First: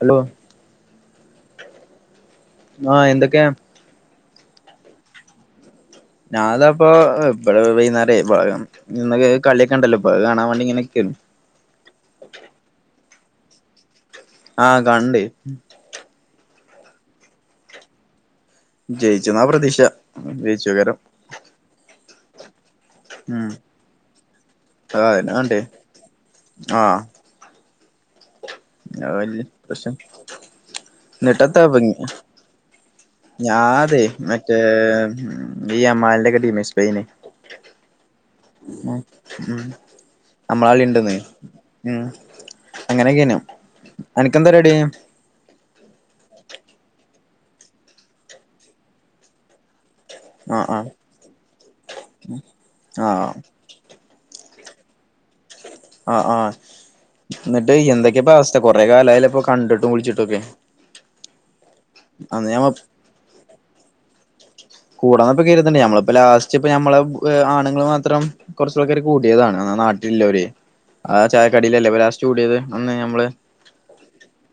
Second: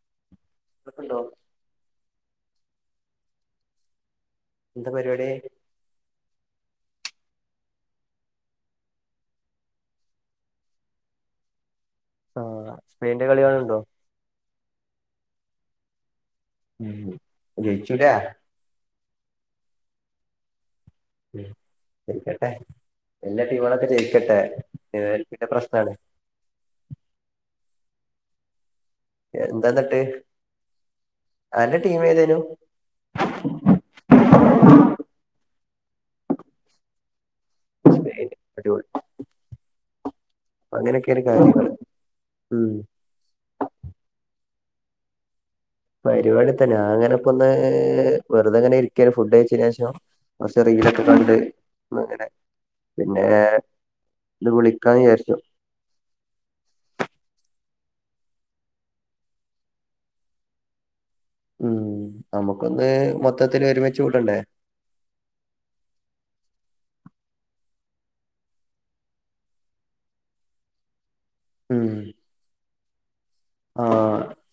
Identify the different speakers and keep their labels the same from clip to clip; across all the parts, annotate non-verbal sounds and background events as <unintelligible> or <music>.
Speaker 1: Hello
Speaker 2: ഇക്കണ്ടോ
Speaker 1: ആഹ് എന്തൊക്കെയാ
Speaker 2: ന്താ പരിപാടി.
Speaker 1: ഞാനപ്പോ ഇപ്പളെ വൈന്നാരെ പഴം ഇ ന്ന് കളിയൊക്കെണ്ടല്ലോ ഇപ്പം അത് കാണാൻ മാണ്ടിങ്ങനെ നിക്കെനു
Speaker 2: ആഹ്, സ്പെയിന്റെ കളി കാണല്ണ്ടോ?
Speaker 1: ആഹ് കണ്ട്.
Speaker 2: ഹ്മ്മ്, ജയിച്ചുലാ
Speaker 1: ജയിച്ചുന്നാ പ്രതീക്ഷ ജയിച്ചോകാരം.
Speaker 2: ഹ്മ്മ്, ജയിക്കട്ടെ എന്റെ
Speaker 1: ഉം
Speaker 2: ടീമെളൊക്കെ ജയിക്കട്ടെ. നിലനിൽപ്പിന്റെ പ്രശ്നാണ്.
Speaker 1: ആഹ <unintelligible> പ്രശ്നം
Speaker 2: എന്താന്നിട്ട് അന്റെ
Speaker 1: ഇന്നെട്ടെത്താപ്പം ഇനി
Speaker 2: ടീം ഏതേനു
Speaker 1: ഞാ അതെ മറ്റേ ഈ യമാൽന്റെ ഒക്കെ ടീമേ സ്പെയിന്.
Speaker 2: <inaudible>
Speaker 1: <unintelligible> അമ്മള ആളിണ്ട്ന്ന്
Speaker 2: അങ്ങനെയൊക്കെയാണ് കാര്യങ്ങള്
Speaker 1: ഉം
Speaker 2: ഉം
Speaker 1: അങ്ങനെയൊക്കെനു അനക്കെന്താര്ടി
Speaker 2: പരിവാടി എത്താ നാങ്ങനെപ്പൊന്ന് വെറുതങ്ങനെ ഇരിക്കായിരുന്നു ഫുഡഴിച്ചേനെഷം. കൊർച്ച്
Speaker 1: ആഹ് ആഹ്
Speaker 2: റീലൊക്കെകണ്ട് അങ്ങനെ പിന്നെ?
Speaker 1: ആഹ്
Speaker 2: ഇന്ന് വിളിക്കാന്ന് വിചാരിച്ചു.
Speaker 1: ആഹ്, ആഹ് ന്നിട്ട് എന്തൊക്കെ ഇപ്പോ അവസ്ഥ കൊറെ കാലായിലെ ഇപ്പൊ കണ്ടിട്ടും വിളിച്ചിട്ടും ഒക്കെ
Speaker 2: ഹ്മ്മ്
Speaker 1: ഞമ്മ
Speaker 2: നമുക്കൊന്ന് മൊത്തത്തില് ഒരുമിച്ച് കൂടണ്ടേ
Speaker 1: കൂടാന്ന പ്പ കര്ത്ണ്ട് ഞമ്മളിപ്പോ ലാസ്റ്റ് പ്പ നമ്മളെ ആണ്ങ്ങൾ മാത്രം. കൊറച്ചാൾക്കാര് കൂട്ടിയതാണ് അന്നാ നാട്ടിലില്ലോരെ, ആ ചായ കടിലല്ലേ ലാസ്റ്റ് കൂടിയത് അന്ന് നമ്മള്
Speaker 2: ആ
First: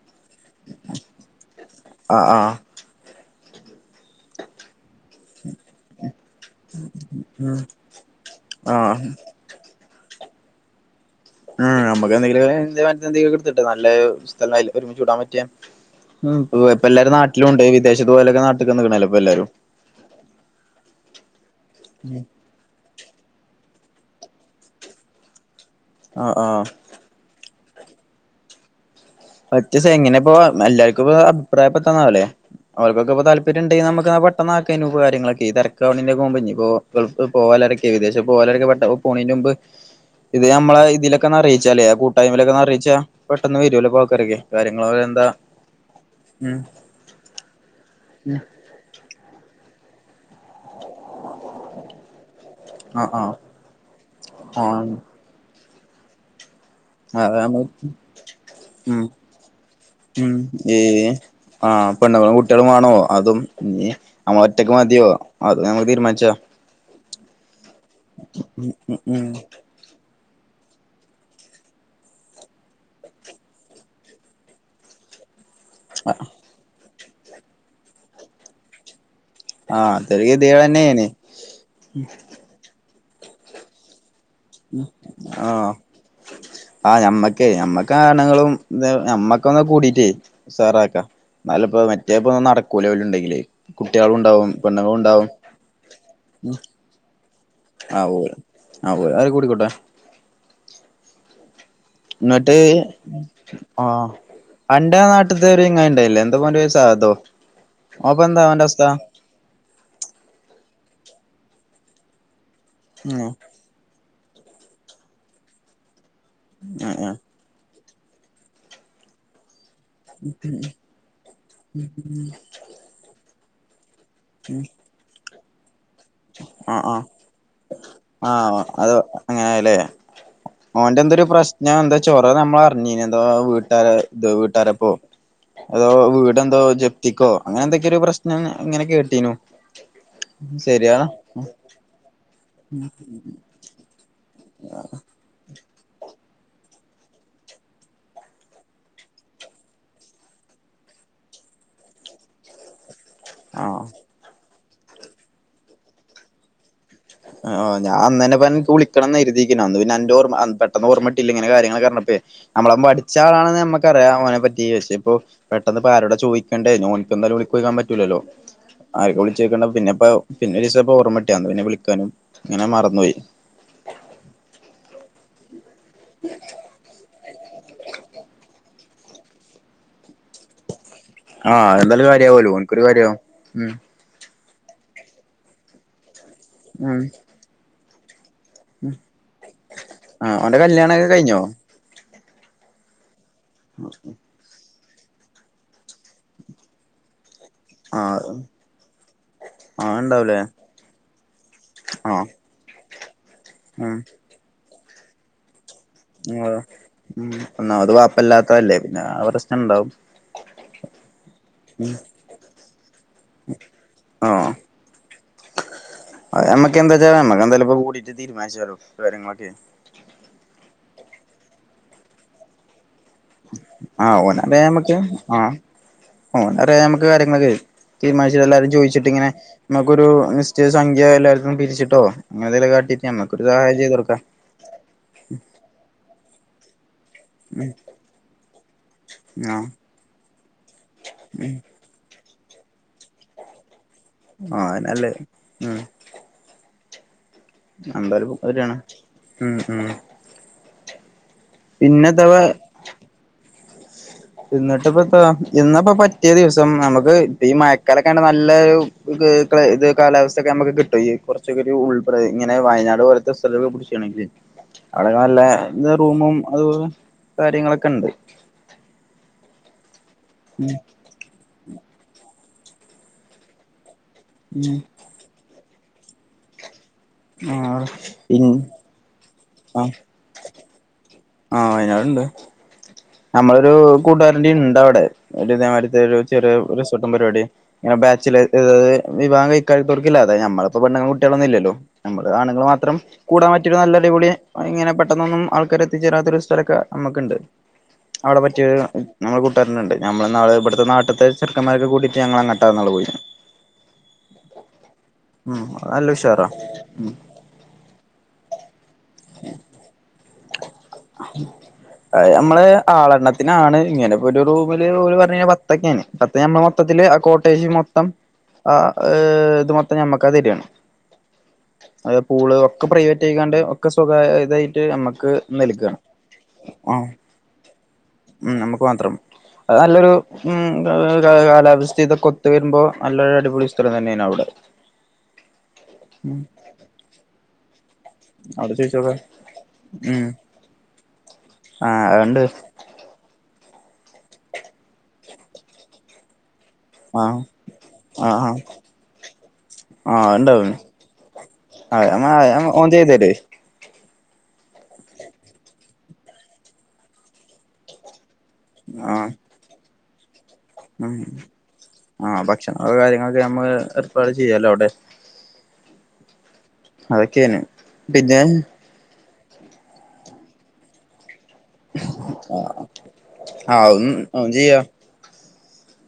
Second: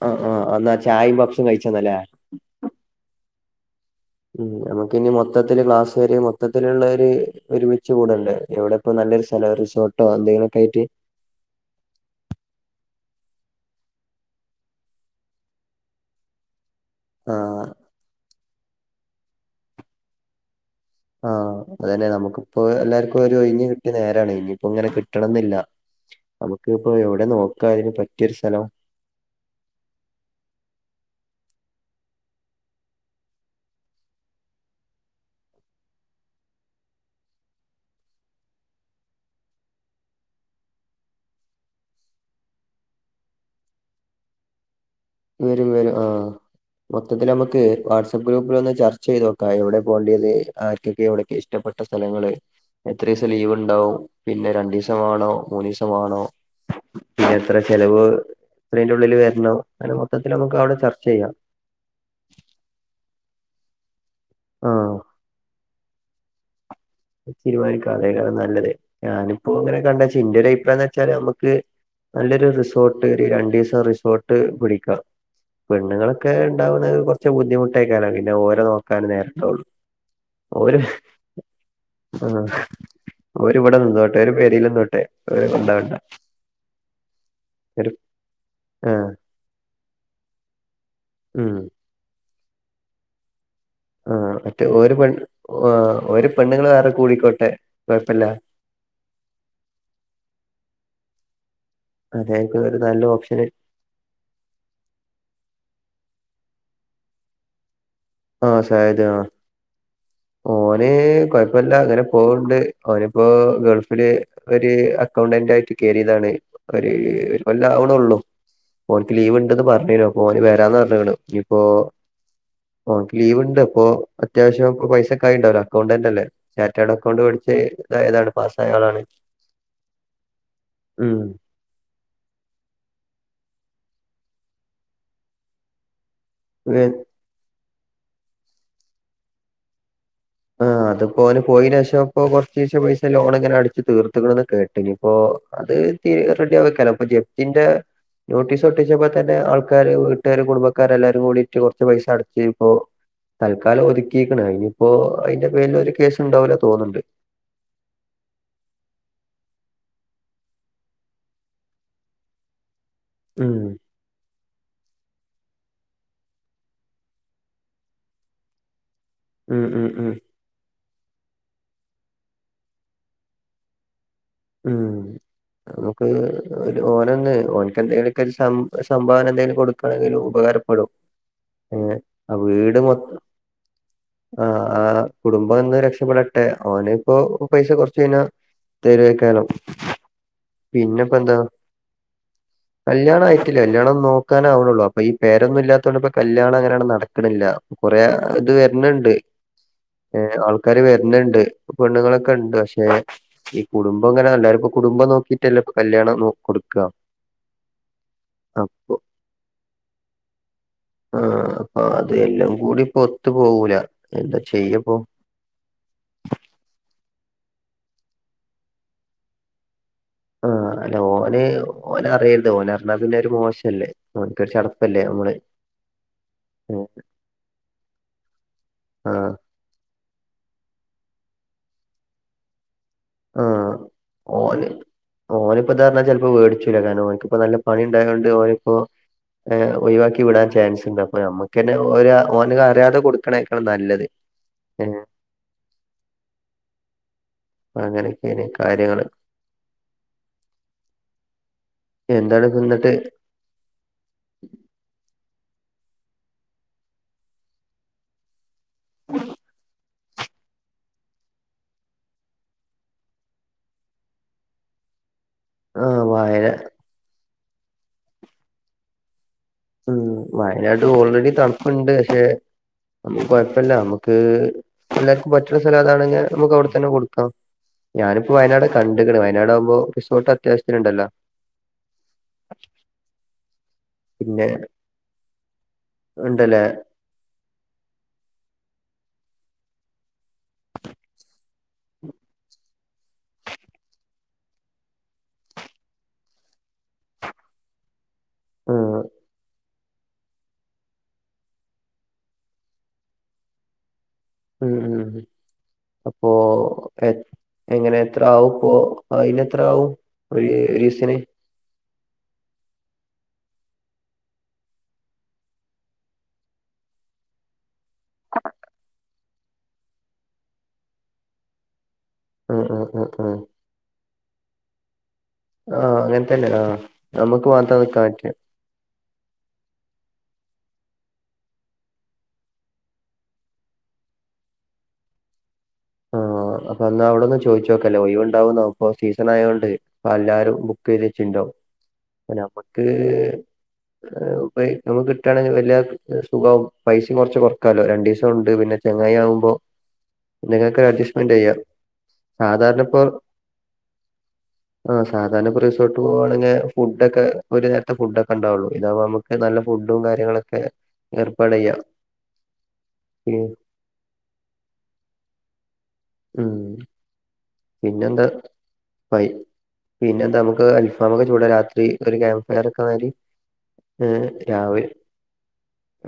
Speaker 2: ആ ആഹ്. അന്നാ ചായയും പഫ്സും കഴിച്ചന്ന്ല്ലേ?
Speaker 1: അഹ് ആഹ്
Speaker 2: ഉും നമുക്കിനി മൊത്തത്തില് ക്ലാസ് വരെ മൊത്തത്തിലുള്ളരു
Speaker 1: ഉം
Speaker 2: ഒരുമിച്ച് കൂടണ്ടേ?
Speaker 1: ആ
Speaker 2: എവിടെ ഇപ്പോ നല്ലൊരു- വല്ല റിസോട്ടോ എന്തെിലുമൊക്കായിട്ട്
Speaker 1: ആഹ നമുക്ക്ന്തെങ്കിലും ഇതേമാതിരിത്തെന്തേലുക്കെടുത്തിട്ട്. നല്ല സ്ഥലായീട് ഒരുമിച്ച് കൂടാൻ പറ്റിയെ ഹ്മ്മ് ഇപ്പ ഇപ്പൊ എല്ലാരും
Speaker 2: ആ
Speaker 1: നാട്ടിലുണ്ട്, വിദേശത്ത് പോയൊലൊക്കെ നാട്ടിക്ക് വന്ന്ക്ണല്ലോ ഇപ്പോ എല്ലാരും
Speaker 2: ആഹ് അത്രന്നെ, നമുക്കിപ്പോ എല്ലാർക്കും ഒരു ഒയിഞ്ഞ് കിട്ടിയ നേരാണ്. ഇനിപ്പോ ഇങ്ങനെ കിട്ടണംന്നില്ല.
Speaker 1: ആ ആ
Speaker 2: നമുക്ക് ഇപ്പോ എവ്ടെ നോക്കാ അതിന് പറ്റിയൊരു സ്ഥലം
Speaker 1: കോർചിസം എങ്ങനെപ്പോ എല്ലാർക്കും പ്പൊ അഭിപ്രായ പെട്ടന്നാവുല്ലേ? ഓല്ക്കൊക്കെ പ്പൊ താല്പര്യംണ്ടെനമുക്ന്ന പെട്ടന്നാക്കേനു കാര്യങ്ങളക്കെ ഈ തെരക്കാവുണേന്റൊക്കെ മുമ്പ് ഇനിപ്പോ ഗൾഫ് <unintelligible> ഏകദേശം <unintelligible> പോണേന്റെ മുമ്പ് ഇത് നമ്മളെ ഇതിലൊക്കൊന്നറിയിച്ചാലെ ആ കൂട്ടായ്മയിലൊക്കൊന്നറിയിച്ചാ പെട്ടൊന്ന് വരല്ലോ പാ <unintelligible>
Speaker 2: വരും വരും ആഹ്, മൊത്തത്തിലമ്മക്കെ വാട്സആപ്പ്
Speaker 1: ഉം
Speaker 2: ഗ്രൂപ്പിലൊന്ന് ചർച്ച ചെയ്യണം. ആഹ്, എവിടെ പോണ്ടിയെത് ആർക്കൊക്കെ എവിടെക്കെ ഇഷ്ട്ടപ്പെട്ട സ്ഥലങ്ങള്.
Speaker 1: ആഹ്
Speaker 2: എത്രീസം
Speaker 1: ആഹ്
Speaker 2: ലീവ് ഉണ്ടാവും, പിന്നെ
Speaker 1: ആഹ്
Speaker 2: രണ്ടീസം വാണോ, മൂന്നീസം വാണോ?
Speaker 1: അതാ
Speaker 2: എത്ര
Speaker 1: നമ്മള്
Speaker 2: ചെലവ് ഇതിന്റെ ഉള്ളില് വരണം അങ്ങനെ മൊത്തത്തിൽ നമുക്ക് അവിടെ ചർച്ച ചെയ്യാം
Speaker 1: <unintelligible> ആഹ പെണ്ണുങ്ങളും കുട്ടിളും വാണോ അതും ഇഞ്ഞി ഞമ്മള് ഒറ്റക്ക് മതിയോ?
Speaker 2: ആഹ്
Speaker 1: അത് ഞമ്മക്ക് തീര്മാൻച്ചാ
Speaker 2: തീരുമാനിക്കാ അതേകാരം നല്ലത്.
Speaker 1: ഉം ഉം ഉം
Speaker 2: ഞാനിപ്പോ ഇങ്ങനെ കണ്ടേച്ച് ഇന്റൊരഭിപ്രായം എന്താച്ചാല് നമ്മക്ക് നല്ലൊരു റിസോട്ട് ഒരു രണ്ടീസം റിസോട്ട് പിടിക്ക. പെണ്ണ്ങ്ങളൊക്കെ ഇണ്ടാവുന്നുന്നത് കൊറച്ച് ബുദ്ധിമുട്ടേക്കാരം പിന്നെ ഓലെ നോക്കാന് നേര
Speaker 1: ആഹ് അതൊരു
Speaker 2: <inaudible> ഓര്ഹ്
Speaker 1: ഗതികേടെന്നേണ്
Speaker 2: ആഹ്, ഓര് ഇവടെ നിന്നോട്ടെ ഓര് പെരിലിന്നോട്ടെ ഓരെ കൊണ്ടോവണ്ട.
Speaker 1: ആഹ ഞമ്മക്കേ ഞമ്മക്ക് ആണ്ങ്ങളും ത്
Speaker 2: ആഹ്
Speaker 1: ഞമ്മ <unintelligible> കൂടീട്ടെ ഉസാറാക്ക.
Speaker 2: ഉം
Speaker 1: ന്നാലലെപ്പോ മറ്റേപ്പൊ നടക്കൂല ഓലിണ്ടെങ്കിലേ കുട്ട്യാളുണ്ടാവും, പെണ്ണുങ്ങളുണ്ടാവും.
Speaker 2: ഓ ഓര് പെണ്ണ്ങ്ങള് വേറെ കൂടിക്കോട്ടെ?
Speaker 1: ആ
Speaker 2: കുഴപ്പല്ല
Speaker 1: ഓര് ആ ഓര് അരെ കൂടിക്കോട്ടെ ന്നിട്ട്..
Speaker 2: അതായിരിക്കും ഒരു നല്ല ഓപ്ഷന്
Speaker 1: ആഹ് അന്റെ നാട്ടത്തോരു ചങ്ങായിണ്ടായില്ലേ എന്താ ഓൻ്റെ പേര് സഹതോ ഓ അപ്പൊ എന്താ
Speaker 2: ആഹ്
Speaker 1: വന്റെ അവസ്ഥ
Speaker 2: സായത് ആ ഓന് കൊഴപ്പില്ല അങ്ങനെ പോവണ്ട്
Speaker 1: ഉം
Speaker 2: ഓനിപ്പോ ഗൾഫില് ഒരു അക്കൗണ്ടന്റ് ആയിട്ട് കയറിയതാണ് ഒരു
Speaker 1: ആഹ്
Speaker 2: കൊല്ലാവണുള്ളു ഓനിക്ക് ലീവ് ഇണ്ടന്ന് പറഞ്ഞെനു അപ്പൊ ഓന് വരാന്ന് പറഞ്ഞേക്കണ് ഇപ്പോ ഓനിക്ക് ലീവ് ഇണ്ട് അപ്പൊ അത്യാവശ്യം പൈസക്കായ ഉണ്ടാവല്ലോ അക്കൗണ്ടന്റ് അല്ലേ
Speaker 1: ആഹ്
Speaker 2: ചാറ്റേഡ്
Speaker 1: ആഹ് ആഹ്
Speaker 2: അക്കൗണ്ട് പഠിച്ച ഏതാണ് പാസ്സായ ആളാണ്
Speaker 1: അവന്റെ എന്തൊരു പ്രശ്നം ഞാൻ എന്താ ചോറ് നമ്മൾ അറിഞ്ഞീന എന്താ വീട്ടുകാര ഇത് വീട്ടുകാര പോ അതോ വീട്ന്തോ
Speaker 2: ഉം
Speaker 1: ജപ്തിക്കോ അങ്ങനെ എന്തൊക്കെയൊ ഒരു പ്രശ്നം ഇങ്ങനെ ഇങ്ങനെ കേട്ടീനു
Speaker 2: ആഹ്
Speaker 1: ശരിയാ
Speaker 2: അതിപ്പോ ഓന് പോയിനശേഷം ഇപ്പോ കൊറേശ കൊറേശ ലോണ് ഇങ്ങനെ അടച്ച് തീർത്തക്കണന്ന് കേട്ടു ഇനിപ്പോ അത് റെഡിയാവും കാരണം ഇപ്പൊ ജപ്തിന്റെ നോട്ടീസ് ഒട്ടിച്ചപ്പോ തന്നെ ആൾക്കാര് വീട്ടുകാരും കുടുംബക്കാരും എല്ലാരും കൂടിട്ട് കുറച്ച് പൈസ അടച്ച് ഇപ്പൊ
Speaker 1: ആഹ്
Speaker 2: തൽക്കാലം ഒതുക്കിക്കണ് ഇനിയിപ്പോ അയിൻ്റെ പേരിലൊരു കേസ് ഉണ്ടാവൂല തോന്നണുണ്ട്
Speaker 1: ആ ആ ഞാ അന്നന്നെ വിളിക്കണംന്നു കരുതിയിക്കണം അന്ന് പിന്നെ അന്റെ ഓർമ്മ അന്ന് പെട്ടന്ന് ഓർമ്മ കിട്ടിയില്ല ഇങ്ങനെ കാര്യങ്ങളൊക്കെ അറിഞ്ഞപ്പെ നമ്മളെ മടിച്ചാളാണ്
Speaker 2: ഉം
Speaker 1: നമ്മക്ക് ക്കറിയാ അവനെ പറ്റി പക്ഷേ ഇപ്പൊ പെട്ടെന്ന് പ്പ ആരോടാ ചോയിക്കണ്ടേ ന്നെ ഓനിക്ക് എന്താലും വിളിക്കോയ്ക്കാൻ പറ്റൂല്ലല്ലോ ആര്ക്കും
Speaker 2: ഉം
Speaker 1: വിൾച്ചോക്കണ്ട,
Speaker 2: ഉം
Speaker 1: പിന്നെപ്പ
Speaker 2: ഉം
Speaker 1: പിന്നെരീസപ്പ ഓർമ്മട്ട്യന്ന് പിന്നെ വിളിക്കാനും ങ്ങനെ മറന്നോയി.
Speaker 2: ഉം, നമുക്ക് ഒരു ഓനന്ന് ഓൻക്കെന്തെലെക്കെ ഒരു സം രു സംഭാവന എന്തേലും കൊടുക്കണെങ്കിലും ഉപകാരപ്പെടും.
Speaker 1: ആഹ്
Speaker 2: പിന്നെ
Speaker 1: എന്തായാലും
Speaker 2: ആ
Speaker 1: കാര്യാവല്ലോ
Speaker 2: വീട്
Speaker 1: ഓൻക്കൊരു
Speaker 2: മൊ
Speaker 1: കാര്യാവും ഉം
Speaker 2: ആ ആ ആ കുടുംബം ഒന്ന് രക്ഷപെടട്ടെ, ഓന്
Speaker 1: ഉം
Speaker 2: പ്പോ പൈസ കൊറ്ച്ച് കയിഞ്ഞാ തരുവായിരിക്കും.
Speaker 1: ആ ഓന്റെ കല്യാണൊക്കെ കയിഞ്ഞോ?
Speaker 2: കല്യാണായിട്ടില്ല്യ. കല്ല്യാണം നോക്കാനാവ് ണൊള്ളൂ, അപ്പൊ ഈ പേരൊന്നും ഇല്ല്യാതൊണ്ട്പ്പൊ കല്യാണങ്ങനണ്ട് നടക്ക് ണില്ല്യ. കൊറേ
Speaker 1: ആഹ്
Speaker 2: ത് വെര്ണ് ണ്ട്.
Speaker 1: ആഹ്
Speaker 2: ഏ
Speaker 1: ഇണ്ടാവൂലേ
Speaker 2: ആൾക്കാര് വെര്ണ് ണ്ട്,
Speaker 1: ആഹ്
Speaker 2: പെണ്ണുങ്ങളൊക്കെണ്ട്. പക്ഷേ ഇ
Speaker 1: ഉം
Speaker 2: കുടുംബംങ്ങനെ, എല്ലാരുപ്പം കുടുബം നോക്കീട്ടല്ലെ കല്ല്യാണം.
Speaker 1: ആ ഉം ഒന്നാമത്
Speaker 2: അപ്പ
Speaker 1: വാപ്പല്ലാത്തല്ലേ, പിന്നെ ആ പ്രശ്നണ്ടാവും.
Speaker 2: <inaudible> ആഹ് അ അതെല്ലം കൂടിപ്പൊത്ത്പോകൂല, എന്താ ചെയ്യപ്പം?
Speaker 1: അഅ് അമ്മക്കെന്താച്ചാ അമ്മക്ക് എന്തായാലുപ്പം കൂടിട്ട് തീരുമാനിച്ച. <unintelligible> കാര്യങ്ങളൊക്കെ,
Speaker 2: ആഹ്, അല്ല ഓന് ഓനറിയര്ത്. ഓന ന്നാ പിന്നെ അഒരു മോശല്ലേ,
Speaker 1: ആഹ്
Speaker 2: മക്ക് ചടപ്പല്ലേ അമ്മള്
Speaker 1: ഓ, <unintelligible> അമ്മക്ക് കാര്യങ്ങളൊക്കെയ് തീരുമാനിച്ച് എല്ലാരോടും
Speaker 2: ആ
Speaker 1: ചോയിച്ചിട്ടിങ്ങനെ മ്മക്കൊരു നിശ്ചയ സംഖ്യാ എല്ലാട്ത്തും പിരിച്ചിട്ടോ, അങ്ങനെന്തേലും കാട്ടി
Speaker 2: ആഹ് ഓന്, ഓനിപ്പതർണാ ചെൽപ്പോ വേട്ച്ചൂലാ. കാര്ണം, ഓൻക് ഇപ്പ നല്ല പണി ണ്ടായോണ്ട് ഓനിപ്പോ
Speaker 1: ഉം
Speaker 2: ഏ
Speaker 1: ആഹ്
Speaker 2: ഒയിവാക്കി വിടാൻ ചാൻസ്ണ്ട്. അപ്പൊ
Speaker 1: ഉം
Speaker 2: ഞമ്മക്കെന്നെ ഓരെ ഓന് അറിയാണ്ടെ കൊട്ക്കണേക്കാളും നല്ലത്.
Speaker 1: ആ
Speaker 2: ഏഹ്
Speaker 1: ആന്നെല്ലെ, ഉം എന്തായാലും
Speaker 2: പ്പങ്ങനൊക്കെെനി
Speaker 1: ശരിയാണ്
Speaker 2: കാര്യങ്ങള്.
Speaker 1: ഉം ഉം പിന്നെത്താ
Speaker 2: എന്താണ് തിന്ന്ട്ട്
Speaker 1: ഇന്നിട്ട്പ്പപ്പെളാ, ഇന്നപ്പോ പറ്റ്യ ദിവസം, അമ്മക്ക് ഈ മയക്കാലൊക്കാണ്ട് നല്ലൊരു ഇൻക് <unintelligible> <unintelligible> ഇദ് കാലാവസ്ഥൊക്കെ അമ്മക്ക് കിട്ടും. ഈ കൊർച്ചൊക്കൊര് ഉൾ പ്രദേ ഇങ്ങനെ വയനാട് പോലത്തെ സ്ഥലൊക്കെ പുട്ച്ചാണെങ്കി. ക അവടെക്കെ നല്ലെ
Speaker 2: ആഹ്
Speaker 1: റൂമും,
Speaker 2: വയന
Speaker 1: അതുപോലെ കാര്യങ്ങളൊക്കെണ്ട്.
Speaker 2: ഉം, വയനാട്ട് ഓൾറെഡി തണ്പ്പ്ണ്ട്, പഷെ അമ്മക്ക് കൊയപ്പല്ല. അമ്മ അ്,
Speaker 1: ഉം
Speaker 2: എല്ലാര്ക്കും പറ്റ്ണ സ്ഥലതാണെങ്കെ അമ്മക്ക് അവ്ടെതന്നെ കൊട്ക്കാം.
Speaker 1: ഉം ആഹ്
Speaker 2: ഞാന്പ്പോ
Speaker 1: ഇൻ
Speaker 2: വയനാട് ക ക്ണ്. വയനാടാവുമ്പോ
Speaker 1: ആഹ്
Speaker 2: റിസോട്ടത്യാവശ്യത്തിന്ണ്ടല്ലാ.
Speaker 1: ആഹ്, വയനാട്ണ്ട്. അമ്മളൊരു
Speaker 2: പിന്നെ
Speaker 1: കൂട്ടുകാരൻ്റിംണ്ടവടെ, ഒരു ഇതേമാരത്തൊരു ചെറിയൊ
Speaker 2: ഉണ്ടല്ലേ
Speaker 1: രു ത്തും പരുവാടി ഏ ബാച്ചില് <unintelligible> വിവാഹം കഴി കഴ്ത്തോട്ക്കില്ല. അതെ ഞമ്മളിപ്പൊ പെണ്ണുങ്ങളും കുട്ട്യളൊന്നും ഇല്ല്യല്ലോ, നമ്മള് ആണുങ്കൾ മാത്രം കൂടാൻ പറ്റിയഒരു നല്ല അടിപൊളി ക പ്പഇങ്ങനെ പെട്ടെന്നൊന്നും ആൾക്കാര് എത്തിച്ചേരാത്തൊരൊരു സ്ഥലൊക്കെ അമ്മക്ക്ണ്ട്. അവടെ പറ്റിയ
Speaker 2: ആഹ്
Speaker 1: ഉം നമ്മളെ കൂട്ടാരന്ണ്ട്. ഞമ്മള് ന്നാള് ബട്ത്തെ നാട്ട്ത്തെ ചെർക്കമ്മാരൊക്ക കൂട്ടിട്ട് ഞങ്ങളങ്ങട്ടാന്നാള് പോയിനെ.
Speaker 2: ഉം, ഉം, ഉം.
Speaker 1: അത് നല്ല
Speaker 2: അപ്പോ
Speaker 1: ഉഷാറാ
Speaker 2: എ എങ്ങനെ എത്രാവും പോ അയിനെത്രാവും ഒരീ ഒരീസ്തിന്.
Speaker 1: അഅ് അമ്മളെ ആളെണ്ണത്തിനാണ്, ഇങ്ങനെപ്പൊര് റൂമില് ഓര്പറഞ്ഞീനെ പത്തൊക്കെനി. അപ്പ ഞമ്മളെ മൊത്തത്തില് ആ കോട്ടേജ് മൊ ത്തം ആ ഏ ത് മൊത്തം ഞമ്മക്കാതെരാണ്. അതെ, പൂള്
Speaker 2: ആഹ്
Speaker 1: ഒക്കെ
Speaker 2: ആഹ് ആഹ് ആഹ്
Speaker 1: പ്രൈവറ്റെയ്കാണ്ട് ഒക്കെ സ്വകാര് തായിട്ട് അമ്മക്ക്
Speaker 2: ആഹ്
Speaker 1: നല്കാണ്.
Speaker 2: അങ്ങനെ തന്നെ ആഹ്
Speaker 1: ആഉം
Speaker 2: നമുക്ക് മാത്രം നിക്കാൻ പറ്റിയ
Speaker 1: ഉം നമ്മക്ക് മാത്രം. അത് നല്ലൊരു ഉം <unintelligible> കാലാവസ്ഥിതൊകൊത്ത് വെര്മ്പോ നല്ലൊരു അടിപൊളി സ്ഥലം തന്നെനു അവ്ടെ.
Speaker 2: ആഹ് അപ്പൊ അന്നാവിടൊന്ന് ചു ചോയിച്ചോക്കല്ലേ, ഒയിവ്ണ്ടാവോന്നോ
Speaker 1: അവിടെ
Speaker 2: പ്പം
Speaker 1: ചോദിച്ചോക്കെ
Speaker 2: സീസണായോണ്ട് പ്പ അല്ലാരും ബുക്കെയ്ത ച്ചിണ്ടോ
Speaker 1: ആഹ് അ അണ്ട്
Speaker 2: ക്ക് <unintelligible> നമക്ക് കിട്ടാണെങ്കി വെല്ല്യ സുഖാവും. പൈസിം
Speaker 1: ആ
Speaker 2: കുറച്ച് കൊറക്കാലോ, രണ്ടു
Speaker 1: ആ
Speaker 2: ദിവസം ഉണ്ട്
Speaker 1: ആ
Speaker 2: പിന്നെ ചെങ്ങായിം ആകുമ്പോ
Speaker 1: ആ ഉണ്ടാവും
Speaker 2: പിന്നെങ്ങനൊക്കെ അഡ്ജസ്റ്റ് മെന്റ് ചെയ്യാം,
Speaker 1: ആ
Speaker 2: സാധാരണ
Speaker 1: ഓൻ
Speaker 2: ഇപ്പോ
Speaker 1: ചെയ്തരും
Speaker 2: ആഹ്, സാധാരണ ഇപ്പോ റിസോർട്ട് പോുകവാണെങ്കിൽ ഫുഡോക്കെ ഒരു നേരത്തെ ഫുഡ് ഒക്കെ ഉണ്ടാവുള്ളു. ഇതാവ്പ
Speaker 1: ആ
Speaker 2: നമുക്ക് നല്ല ഫുഡും കാര്യങ്ങളൊക്കെ
Speaker 1: ഉം,
Speaker 2: ഏർപ്പാട് ചെയ്യാം
Speaker 1: ആ ഭക്ഷണങ്ങൾ, കാര്യങ്ങളൊക്കെ
Speaker 2: ഉം
Speaker 1: നമ്മൾ ഏർപ്പാട് ചെയ്യല്ലോ അവിടെ.
Speaker 2: ഉം
Speaker 1: അതൊക്കെനെ.
Speaker 2: പിന്നെന്ത, പൈ, പിന്നെ നമുക്ക് അൽഫമൊക്കെ ചൂടാ രാത്രി. ഒരു ക്യാമ്ബ് ഫയർ ഒക്കെ മാരി
Speaker 1: ആഹ് അതൊന്നും അതും
Speaker 2: രാവി
Speaker 1: ചെയ്യാം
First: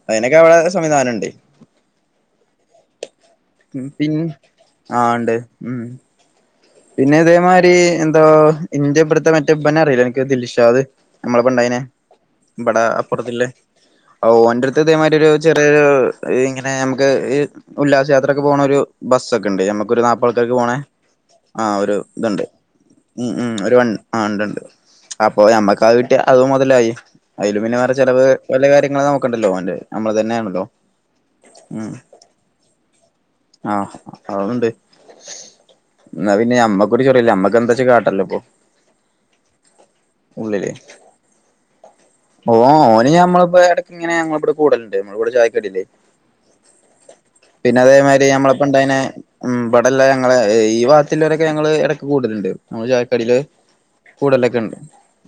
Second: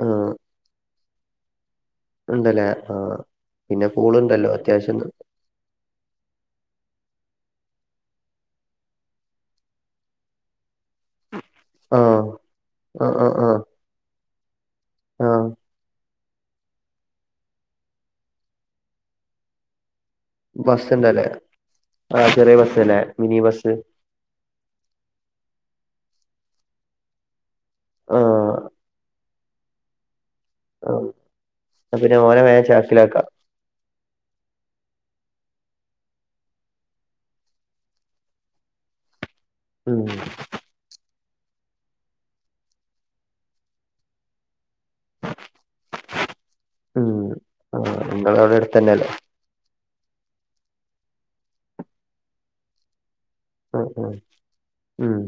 Speaker 1: അതിനൊക്കെ അവിടെ സംവിധാനം ഉണ്ട്.
Speaker 2: ഉണ്ടല്ലേ, ആഹ് പിന്നെ
Speaker 1: പിൻ
Speaker 2: പൂളുണ്ടല്ലോ അത്യാവശ്യം
Speaker 1: ആഹ് ഉണ്ട് ഉം. പിന്നെ അതേമാതിരി എന്തോ, ഇന്റെ ഇപ്പറത്തെ മറ്റേ ബ്നെ അറിയിലെ അനക്ക് മറ്റേ ദിൽഷാത്, നമ്മളപണ്ടായിനെ.
Speaker 2: ആഹ്
Speaker 1: ബടെ,
Speaker 2: ആഹ് ആഹ്
Speaker 1: അപ്പറത്തിെല്ലേ.
Speaker 2: ആഹ്
Speaker 1: ഓ ഓന്റെ അടുത്ത് ഇതേ മാരി ഒരു
Speaker 2: ആഹ്
Speaker 1: ചെറിയൊരു ഇങ്ങനെ നമുക്ക് ഈ ഉല്ലാസയാത്രൊക്കെ പോണഒരു ബസ്സൊക്കെ ഉണ്ട്, നമുക്കൊരു നാപ
Speaker 2: ബസ്സ്ണ്ടല്ലേ, ആ ചെറിയ ബസ്ല്ലേ മിനി ബസ്സ്
Speaker 1: ആഹ്, ഉണ്ട്ണ്ട് അപ്പൊ ഞമ്മക്ക അത് കിട്ടിയ അത് മുതലായി. അതിൽ, പിന്നെ വേറെ ചിലവ്
Speaker 2: ആഹ്
Speaker 1: വല്യ കാര്യങ്ങളൾ ഒക്കെ നോക്കണ്ടല്ലോ, നമ്മള് തന്നെയണല്ലോ.
Speaker 2: ആഹ്, അതുശരി, ഓന വേഗം ചാക്കിലാക്കാം.
Speaker 1: ആഹ്, അതുണ്ട്. ന്ന, പിന്നെ നമ്മക്കൊരു ചൊറായില്ല, നമ്മക്ക് എന്താച്ചാ കാട്ടല്ലോപ്പോ.
Speaker 2: ഉം.
Speaker 1: ഉള്ളില്ലേ. ഓ, ഓന് ഞമ്മളിപ്പോ ഇടക്ക ഇങ്ങനെ ഞ ഇവിടെ കൂടലുണ്ട്, നമ്മൾ ഇവിടെ ചായ്ക്കടലെ.
Speaker 2: ഉം
Speaker 1: പിന്നെ
Speaker 2: ആഹ്
Speaker 1: അതേമാരി
Speaker 2: നിങ്ങളവിടെ
Speaker 1: നമ്മളപ്പണ്ടായിനെ
Speaker 2: അടുത്തന്നെല്ലേ
Speaker 1: ഉം, ഇബടല്ലെ ഞങ്ങളെ, ഈ വാത്തിലവരൊക്കെ ഞങ്ങള് ഇടക്ക് കൂടുലണ്ട് നമ്മള് ചായക്കാടില്.
Speaker 2: ആഹ് ആഹ്
Speaker 1: കൂടലൊക്കെ ഉണ്ട്.
Speaker 2: ഉം ഉം ഉം.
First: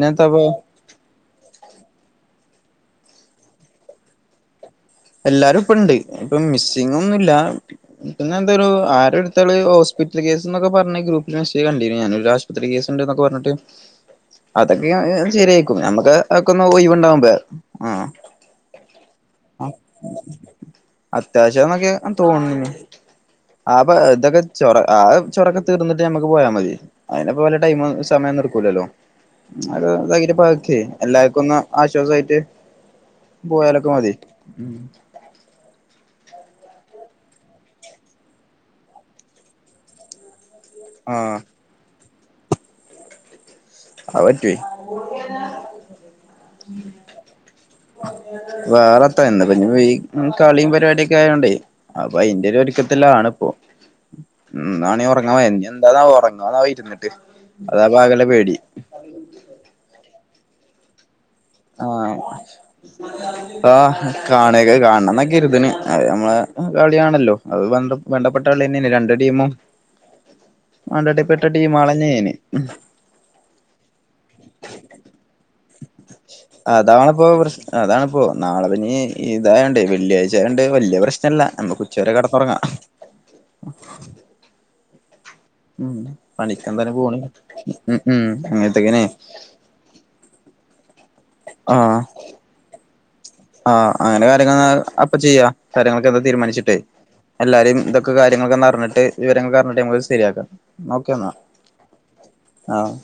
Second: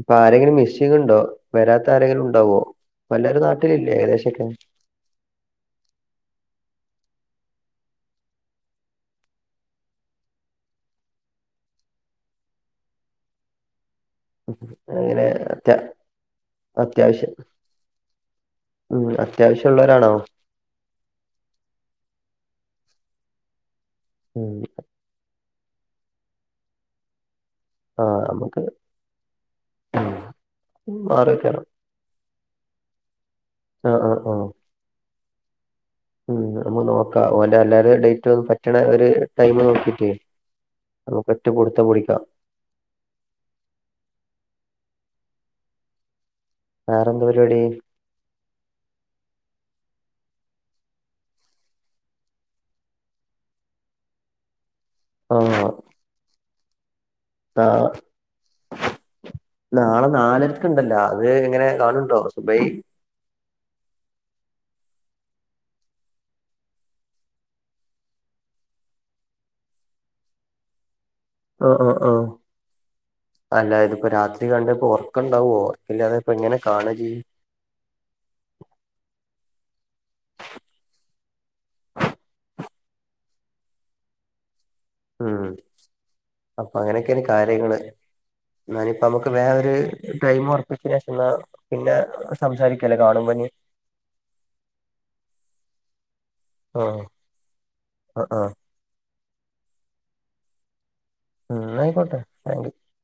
Speaker 2: ഇപ്പൊ ആരെങ്കിലും മിസ് ചെയ്യണ്ടോ, വരാത്ത ആരെങ്കിലും ഉണ്ടാവോ എല്ലരും നാട്ടിലില്ലേ ഏകദേശംക്കെ.
Speaker 1: എല്ലാരും ഇപ്പ ഇണ്ട്, ഇപ്പൊ മിസ്സിങ്ങ ഒന്നുമില്ല. പിന്നെ എന്തോ ഒരു ആരോ ഒരുത്തൻ ഹോസ്പിറ്റൽ കേസ് എന്നൊക്കെ പറഞ്ഞ ഗ്രൂപ്പിൽ മെസ്സേജ് കണ്ടിന് ഞാന് ലാസ്റ്റ്. <unintelligible> എന്നക്കെ പറഞ്ഞട്ട് അതൊക്കെ
Speaker 2: അങ്ങനെ അത്യാ
Speaker 1: ശരിയായിക്കും നമ്മക്ക് അതക്കെ ഒന്ന്
Speaker 2: അത്യാവശ്യം
Speaker 1: ഒഴിവ്ണ്ടാകുമ്പളെ ആഹ്
Speaker 2: ഉം അത്യാവശ്യം ഉള്ളവരാണോ?
Speaker 1: അത്യാവശ്യംന്നൊക്കെ തോന്നിനി, ആപ്പൊ ഇതൊക്കെ
Speaker 2: ഉം
Speaker 1: ചൊറ. ആ ചൊറൊക്കെ തീർന്നിട്ട് നമ്മക്ക് പോയാ മതി. അയിനിപ്പോ വല്ല ടൈം
Speaker 2: ആഹ്
Speaker 1: സമയന്നും
Speaker 2: നമുക്ക്
Speaker 1: ഇടക്കൂലല്ലോ, <unintelligible>
Speaker 2: ഉം മാറി
Speaker 1: എല്ലാവർക്കും ഒന്ന്
Speaker 2: നിക്കണം.
Speaker 1: ആശ്വാസമായിട്ട് പോയാലൊക്കെ
Speaker 2: ആഹ്
Speaker 1: മതി.
Speaker 2: ആഹ് ആഹ് ഉം, നമ്മ നോക്കാം ഓലെ എല്ലാരിം ഡേറ്റ് പറ്റണ ഒരു ടൈം നോക്കിട്ടേ. നമുക്ക്
Speaker 1: ആഹ്
Speaker 2: ഒറ്റ പുടിതം പുടിക്കാം.
Speaker 1: അത് പറ്റൊയ്.
Speaker 2: വേറെന്താ പരിപാടി?
Speaker 1: വേറെത്താ ഇന്ന് കളിയും പരിപാടിയൊക്കെ ആയോണ്ടേ. അപ്പൊ അയിന്റെ ഒരു ഒരുക്കത്തിൽ ആണപ്പാ <unintelligible> <unintelligible>
Speaker 2: ആഹ്
Speaker 1: ഇഞ്എന്താ ന്നാവോ? ഉറങ്ങ <unintelligible> ന്നരിട്ട്,
Speaker 2: നാ
Speaker 1: അതാപ്പകല്ല പേടി.
Speaker 2: നാളെ നാലരക്ക ഉണ്ടല്ലോ അത് എങ്ങനെ കാണുണ്ടോ സുബൈ
Speaker 1: മം ആഹ്, കാണ <unintelligible> കാണണംന്ന കരുതിണ്, അത് നമ്മളെ കളിയാണല്ലോ <unintelligible> വേണ്ടപ്പെട്ട കളിതന്നെയല്ലേ രണ്ട് ടീമും അഡ്രോടയ്പേട്
Speaker 2: ഒഹ് ഒഹ് ഒഹ് അല്ലാതിപ്പോ രാത്രി കണ്ട്പ്പോ ഒക്ക ഇണ്ടാവോ ഇല്ല എഅപ്പ എങ്ങനെ കാണയ്യി
Speaker 1: അതാണ്പ്പോ നാളപ്പിന്നി ഇതായാണ്ടെ വെള്ളിയാഴ്ചായാണ്ട് വല്ല്യ പ്രശ്നല്ല നമുക്ക് ഉച്ച വരെ കെടന്നുറങ്ങാ
Speaker 2: ഉം
Speaker 1: ഉം പണിക്കെന്തായാലും പോണ്
Speaker 2: അപ്പഅങ്ങനെക്കെണ് കാര്യങ്ങള്
Speaker 1: ഉം ഉം
Speaker 2: എന്നാനിപ്പോ
Speaker 1: അങ്ങനത്തെക്കെനെ
Speaker 2: അമുക്ക് വേറെ ഒര് ടൈം ഒറപ്പിച്ചീനെഷന്നാ പിന്നെ
Speaker 1: ആഹ്
Speaker 2: സംസാരിക്കല്ലെ കാണുമ്പോനി
Speaker 1: ആഹ് അങ്ങനെ കാര്യങ്ങള്ന്നാ അപ്പ ചെയ്യാ കാര്യങ്ങളൊക്കെന്ന് തീരുമാനിച്ചി ട്ട്
Speaker 2: ആഹ്
Speaker 1: എല്ലാരിം ഇതൊക്കെ
Speaker 2: ആഹ് ആഹ്
Speaker 1: കാര്യങ്ങളൊക്കെ ന്നർഞ്ഞിട്ട് വിവരങ്ങളൊക്കെ അർഞ്ഞിട്ട് നമക്ക് ‌ശരിയാക്കാ ന്നാഒക്കെന്നാ
Speaker 2: ഉം ന്നാആയിക്കോട്ടെ താങ്ക്
Speaker 1: ആഹ്